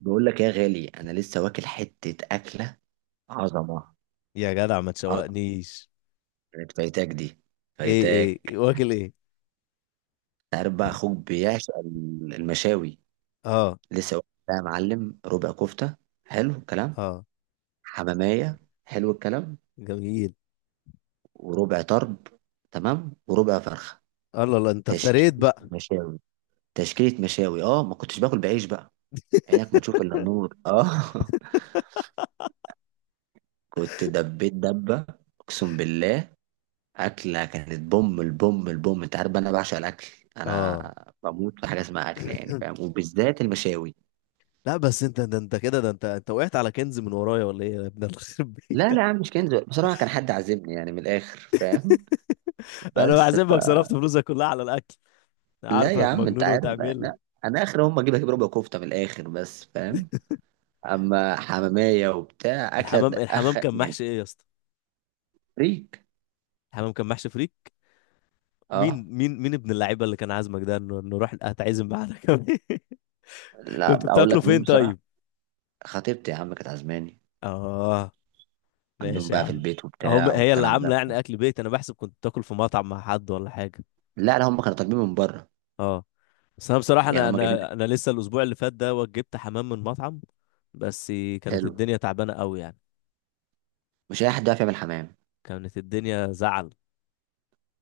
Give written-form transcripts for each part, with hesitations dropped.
بقول لك يا غالي، انا لسه واكل حته اكله. عظمه. يا جدع، ما عظمه تشوقنيش. كانت فايتاك دي، ايه فايتاك. ايه واكل ايه؟ تعرف بقى اخوك بيعشق المشاوي. اه. لسه واكل بقى يا معلم ربع كفته. حلو الكلام. اه. حماميه. حلو الكلام. جميل. وربع طرب. تمام، وربع فرخه. الله الله، انت افتريت تشكيله بقى. مشاوي. تشكيله مشاوي، اه ما كنتش باكل بعيش بقى. عينك ما تشوف الا النور اه. كنت دبيت دبه. اقسم بالله. أكلة كانت بوم البوم البوم، أنت عارف بقى أنا بعشق الأكل. اه. أنا بموت في حاجة اسمها أكل يعني فاهم، وبالذات المشاوي. لا، بس انت ده انت كده ده انت انت وقعت على كنز من ورايا ولا ايه يا ابن الخرب لا لا بيتك؟ يا عم، مش كنز، بصراحة كان حد عازمني يعني، من الآخر فاهم. انا بس ف... بحسبك صرفت فلوسك كلها على الاكل. أنا لا يا عارفك عم أنت مجنون عارف وتعمل. أنا. أنا آخر هم أجيب ربع كفتة من الآخر بس فاهم. أما حمامية وبتاع أكلة، الحمام أخ كان يعني. محشي ايه يا اسطى؟ فريك. الحمام كان محشي فريك؟ أه. مين ابن اللعيبه اللي كان عازمك ده، إنه نروح هتعزم معانا كمان؟ كنت لا أقول بتاكله لك مين فين بصراحة. طيب؟ خطيبتي يا عم كانت عازماني. اه. عندهم ماشي يا بقى في عم. البيت هم، وبتاع هي اللي والكلام ده. عامله يعني اكل بيت؟ انا بحسب كنت تاكل في مطعم مع حد ولا حاجه. لا لا هم كانوا طالبين من بره. اه. بس انا بصراحه يعني انا هم جايبين. انا انا لسه الاسبوع اللي فات ده وجبت حمام من مطعم. بس. كانت حلو. الدنيا تعبانه قوي يعني. مش اي حد يعرف يعمل حمام. كانت الدنيا زعل.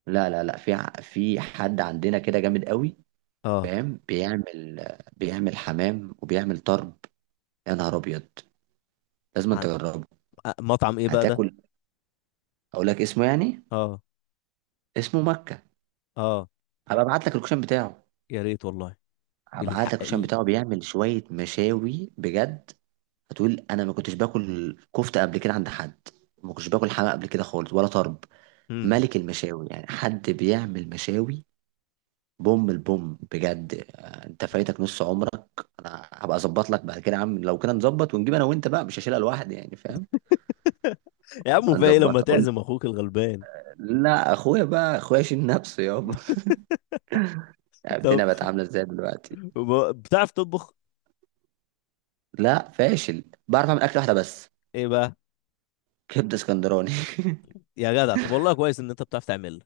لا لا لا، في في حد عندنا كده جامد قوي. اه. فاهم، بيعمل. بيعمل حمام وبيعمل طرب. يا نهار ابيض. لازم أنت ع- تجربه. مطعم ايه بقى ده؟ هتاكل. اقول لك اسمه يعني. اه. اسمه مكة. اه. هبقى ابعت لك الكشان بتاعه. يا ريت والله. هبعت بالحق لك الكشان بتاعه، بيعمل شوية مشاوي بجد. هتقول انا ما كنتش باكل كفتة قبل كده عند حد. ما كنتش باكل حمام قبل كده خالص ولا طرب. مم. ملك المشاوي يعني، حد بيعمل مشاوي بوم البوم بجد. انت فايتك نص عمرك. انا هبقى اظبط لك بعد كده يا عم، لو كده نظبط ونجيب انا وانت بقى، مش هشيلها لوحدي يعني فاهم. يا عم، نبقى في ايه لما نظبطها، قول. تعزم اخوك الغلبان؟ لا اخويا بقى اخويا شيل نفسه يابا. طب، الدنيا بقت عامله ازاي دلوقتي؟ بتعرف تطبخ؟ لا فاشل، بعرف اعمل اكله واحده بس. ايه بقى؟ كبده اسكندراني. يا جدع، طب والله كويس ان انت بتعرف تعمل.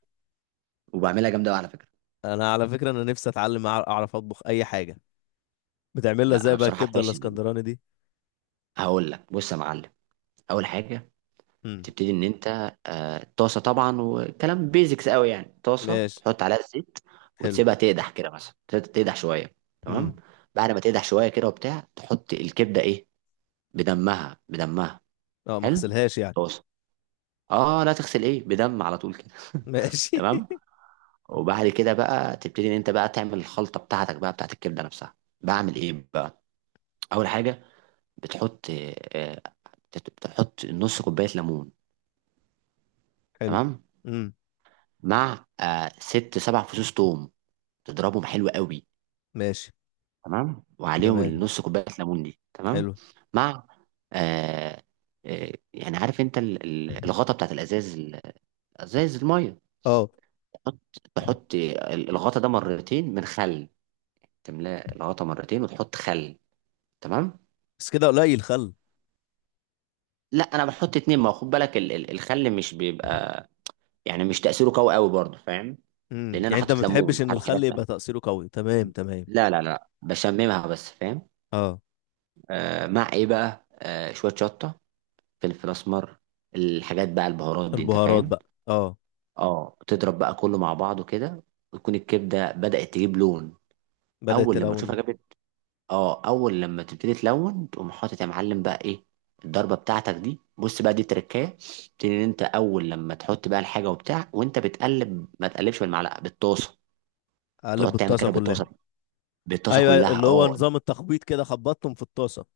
وبعملها جامده أوي على فكره. انا على فكره، انا نفسي اتعلم، اعرف اطبخ اي حاجه. بتعمل لها لا ازاي انا بقى بصراحه الكبده فاشل. الاسكندراني دي؟ هقول لك بص يا معلم. اول حاجه، امم بتبتدي ان انت، طاسه طبعا، وكلام بيزكس قوي، يعني طاسه ماشي. تحط عليها الزيت. حلو. وتسيبها تقدح كده، مثلا تسيبها تقدح شويه. امم. تمام. بعد ما تقدح شويه كده وبتاع، تحط الكبده ايه، بدمها بدمها. اه، ما حلو. اغسلهاش يعني. طاسه. اه لا تغسل، ايه، بدم على طول كده ماشي. تمام. وبعد كده بقى تبتدي ان انت بقى تعمل الخلطه بتاعتك بقى بتاعت الكبده نفسها. بعمل ايه بقى؟ اول حاجه، بتحط، آه، بتحط نص كوبايه ليمون. حلو. تمام. امم. مع ست سبع فصوص توم. تضربهم حلو قوي. ماشي. تمام، وعليهم تمام. النص كوبايه ليمون دي. تمام. حلو. مع، آه يعني عارف انت الغطا بتاعت الازاز، ازاز الميه. اه. تحط، تحط الغطا ده مرتين من خل. تملاه الغطا مرتين وتحط خل. تمام. بس كده قليل الخل. لا انا بحط اتنين، ما هو خد بالك الخل مش بيبقى، يعني مش تاثيره قوي قوي برضه فاهم. لان انا يعني انت ما حاطط ليمون بتحبش ان وحاطط الخل حاجات يبقى تانية. تأثيره قوي، تمام تمام. لا لا لا بشممها بس فاهم. اه. آه، مع ايه بقى، آه شويه شطه، فلفل اسمر، الحاجات بقى البهارات دي انت البهارات فاهم. بقى. اه. اه، تضرب بقى كله مع بعضه كده، وتكون الكبده بدات تجيب لون. بدأت اول لما تشوفها تلون. جابت، اه، اول لما تبتدي تلون تقوم حاطط يا معلم بقى ايه، الضربه بتاعتك دي. بص بقى دي تركايه. تبتدي ان انت اول لما تحط بقى الحاجه وبتاع، وانت بتقلب ما تقلبش بالمعلقه، بالطاسه. اقلب تقعد تعمل الطاسه كده كلها. بالطاسه. بالطاسه ايوه ايوه، كلها اللي هو اه. نظام التخبيط كده، خبطتهم في الطاسه.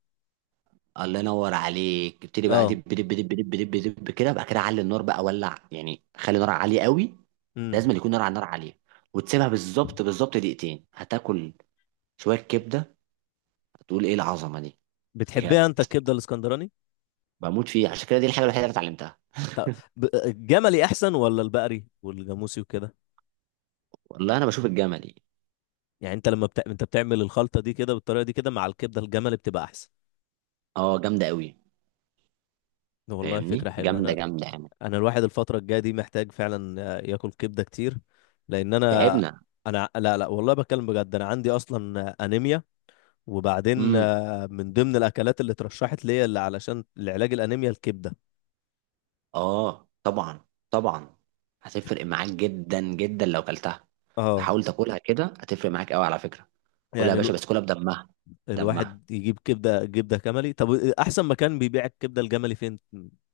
الله ينور عليك. ابتدي بقى اه. دب دب دب دب دب دب كده بقى، كده علي النار بقى، ولع يعني خلي النار عاليه قوي. امم. لازم يكون نار على النار عاليه. وتسيبها بالظبط بالظبط دقيقتين، هتاكل شويه كبده، هتقول ايه العظمه دي. بتحبها بجد، انت الكبده الاسكندراني؟ بموت فيه، عشان كده دي الحاجه الوحيده اللي اتعلمتها. طب، الجملي احسن ولا البقري والجاموسي وكده؟ والله انا بشوف الجمل دي. يعني انت لما انت بتعمل الخلطه دي كده بالطريقه دي كده مع الكبده الجملي بتبقى احسن؟ اه جامده قوي. والله فاهمني فكره حلوه. جامده انا جامده يعني. انا الواحد الفتره الجايه دي محتاج فعلا ياكل كبده كتير، لان انا تعبنا. انا لا لا، والله بتكلم بجد، انا عندي اصلا انيميا. وبعدين من ضمن الاكلات اللي اترشحت ليا اللي علشان لعلاج الانيميا الكبده. اه طبعا. طبعا. هتفرق معاك جدا جدا لو كلتها. اه. فحاول تاكلها كده، هتفرق معاك قوي على فكره. كلها يا يعني باشا، بس كلها بدمها. بدمها. الواحد يجيب كبده جملي. طب، احسن مكان بيبيع الكبده الجملي فين؟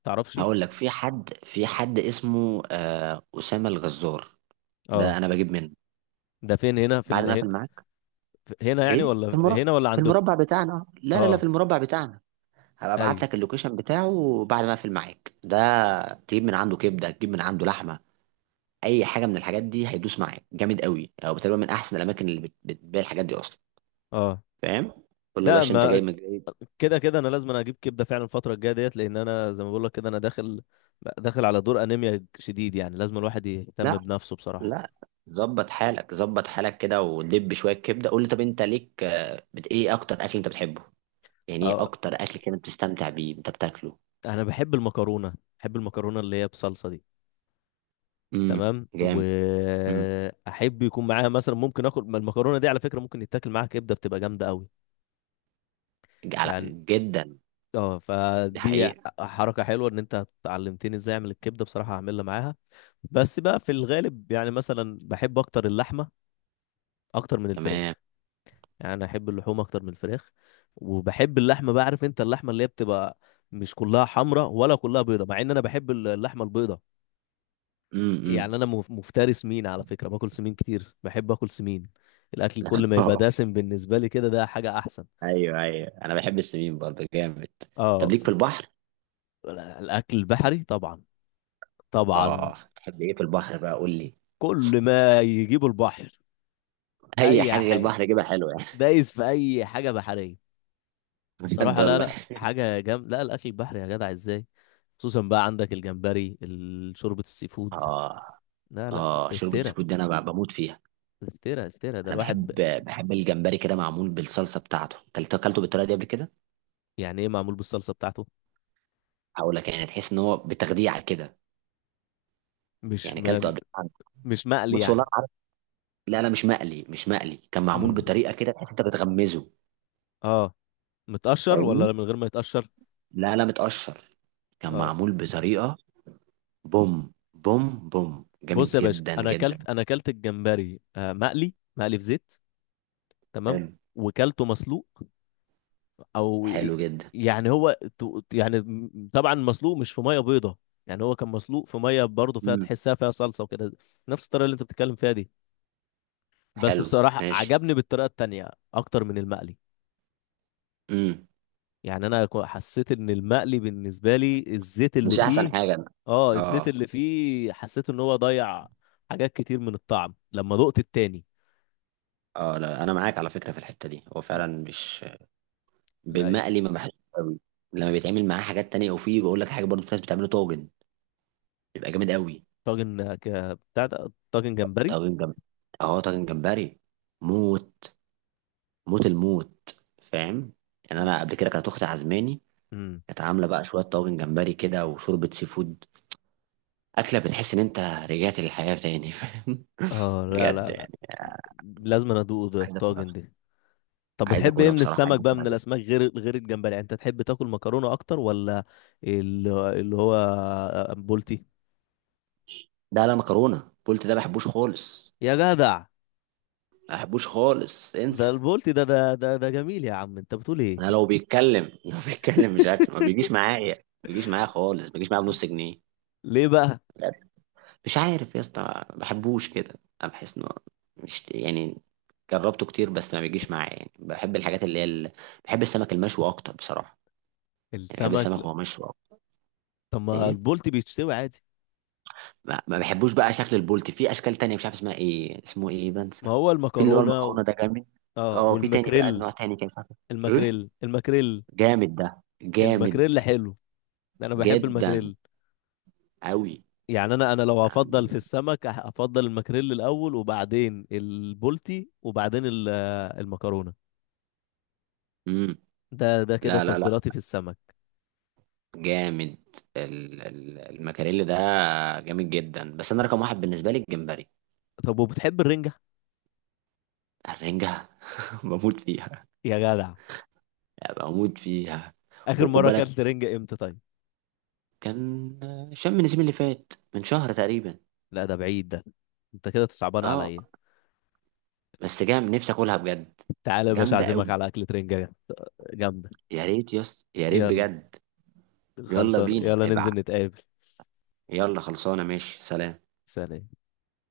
تعرفش؟ هقول لك، في حد اسمه اسامه الغزار. ده اه. انا بجيب منه. ده فين، هنا بعد ما اقفل هنا؟ معاك. هنا يعني، ايه، في ولا المربع. هنا، ولا في عندكم؟ المربع بتاعنا، لا لا لا، في اه. المربع بتاعنا. هبقى ابعت ايوه. لك اللوكيشن بتاعه بعد ما اقفل معاك ده. تجيب من عنده كبده، تجيب من عنده لحمه. اي حاجه من الحاجات دي هيدوس معاك جامد قوي، او تقريبا من احسن الاماكن اللي بتبيع الحاجات دي اصلا. اه. فاهم. قول له يا ده، باشا انت جاي ما من جاي. كده كده انا لازم اجيب كبده فعلا الفتره الجايه ديت، لان انا زي ما بقول لك كده انا داخل على دور انيميا شديد، يعني لازم الواحد يهتم لا بنفسه بصراحه. لا، ظبط حالك، ظبط حالك كده، ودب شويه كبده. قول له طب انت ليك ايه اكتر اكل انت بتحبه؟ يعني ايه أه، اكتر اكل كده بتستمتع بيه انت بتاكله؟ انا بحب المكرونه. بحب المكرونه اللي هي بصلصه دي. تمام، جامد. امم. واحب يكون معاها مثلا ممكن اكل. ما المكرونه دي على فكره ممكن يتاكل معاها كبده بتبقى جامده قوي على... يعني. جدا. اه، دي فدي حقيقه. حركه حلوه ان انت علمتني ازاي اعمل الكبده بصراحه، هعملها معاها. بس بقى في الغالب، يعني مثلا بحب اكتر اللحمه، اكتر من تمام. الفراخ. يعني انا احب اللحوم اكتر من الفراخ. وبحب اللحمه بقى، عارف انت اللحمه اللي هي بتبقى مش كلها حمراء ولا كلها بيضه، مع ان انا بحب اللحمه البيضه. امم. يعني انا مفتري سمين على فكره، باكل سمين كتير، بحب اكل سمين. الاكل كل ما يبقى دسم بالنسبه لي كده ده حاجه احسن. ايوه ايوه، انا بحب السمين برضه جامد. طب اه ليك في البحر. الاكل البحري طبعا. طبعا. اه تحب ايه في البحر بقى، قول لي. كل ما يجيبه البحر، اي اي حاجه حاجه. البحر جيبها حلوه يعني. دايس في اي حاجه بحريه. بجد بصراحة لا والله. لا، حاجة جامدة، لا الأكل البحري يا جدع ازاي! خصوصا بقى عندك الجمبري، شوربة السي فود. اه. لا لا، اه شوربه افترا، سكوت دي انا بموت فيها. افترا افترا، ده انا الواحد بحب، بحب الجمبري كده معمول بالصلصه بتاعته، كلت اكلته بالطريقه دي قبل كده. يعني ايه معمول بالصلصة بتاعته؟ هقول لك يعني تحس ان هو بتخديعه كده. مش يعني اكلته قبل كده. مش مقلي بص والله يعني؟ عارف. لا لا، مش مقلي، مش مقلي، كان معمول امم. بطريقه كده تحس انت بتغمزه. اه. متقشر فاهمني. ولا من غير ما يتقشر؟ لا لا، متقشر. كان اه. معمول بطريقه بوم. بوم بوم جامد بص يا باشا، جدا انا جدا. اكلت انا اكلت الجمبري، مقلي، مقلي في زيت. تمام. حلو. وكلته مسلوق. او حلو جدا. يعني هو طبعا مسلوق مش في ميه بيضه، يعني هو كان مسلوق في ميه برضه فيها، امم. تحسها فيها صلصه وكده. نفس الطريقه اللي انت بتتكلم فيها دي. بس حلو بصراحه ماشي. عجبني بالطريقه التانية اكتر من المقلي. امم. يعني انا حسيت ان المقلي بالنسبه لي الزيت اللي مش احسن فيه... حاجه. اه، الزيت اه. اللي فيه حسيت ان هو ضيع حاجات كتير من الطعم لما دقت التاني. اه لا انا معاك على فكره في الحته دي، هو فعلا مش لا. بالمقلي، ما بحبش قوي. لما بيتعمل معاه حاجات تانية، وفي بقول لك حاجة برضو، في ناس بتعمله طاجن، بيبقى جامد قوي. طاجن ك بتاع ده، طاجن جمبري. طاجن جمبري. اه طاجن جمبري. موت. موت الموت فاهم. يعني انا قبل كده كانت اختي عزماني. امم. كانت عامله بقى شويه طاجن جمبري كده وشوربه سي فود. اكله بتحس ان انت رجعت للحياه تاني فاهم، اه. لا بجد لا لا، يعني. لازم أنا ادوق ده عايز اكلها. الطاجن ده. طب، عايز بتحب ايه اكلها من بصراحه، السمك عايز بقى، اكلها من جدا. الاسماك، غير الجمبري؟ يعني انت تحب تاكل مكرونه اكتر، ولا اللي هو بولتي؟ ده لا، مكرونه قلت، ده ما بحبوش خالص. يا جدع، ما بحبوش خالص، ده انسى. البولتي ده جميل يا عم، انت بتقول ايه؟ انا لو بيتكلم، لو بيتكلم، مش عارف، ما بيجيش معايا، ما بيجيش معايا خالص، ما بيجيش معايا بنص جنيه. ليه بقى؟ بجد. مش عارف يا اسطى. ما بحبوش كده. انا بحس انه مش يعني، جربته كتير بس ما بيجيش معايا، يعني بحب الحاجات اللي هي بحب السمك المشوي اكتر بصراحه. يعني بحب السمك، السمك لا. وهو مشوي اكتر. طب ما ايه. البولتي بيتشوي عادي. ما بحبوش بقى شكل البولتي، في اشكال تانية مش عارف اسمها ايه، اسمه ايه، ما بنسى. هو في اللي هو المكرونه المكرونه ده جامد. اه، اه في تاني بقى والمكريل. نوع تاني كده مش عارف. ايه. المكريل المكريل جامد، ده جامد المكريل حلو. انا بحب جدا المكريل. قوي. يعني انا لو هفضل في السمك هفضل المكريل الاول، وبعدين البولتي، وبعدين المكرونه. امم. ده كده لا لا لا تفضيلاتي في السمك. جامد، المكاريلي ده جامد جدا، بس انا رقم واحد بالنسبه لي الجمبري. طب وبتحب الرنجة؟ الرنجه. بموت فيها. يا جدع، بموت فيها. آخر وخد مرة بالك، أكلت رنجة إمتى طيب؟ كان شم النسيم اللي فات من شهر تقريبا. لا ده بعيد ده. أنت كده تصعبان اه عليا. بس جام نفسي اكلها بجد. تعالى يا باشا، جامده أعزمك قوي. على أكلة رنجة. جامدة. يا ريت يس، يا ريت يلا، بجد. يلا خلصان، بينا يلا ابع ننزل نتقابل. يلا خلصانه، ماشي، سلام. سلام.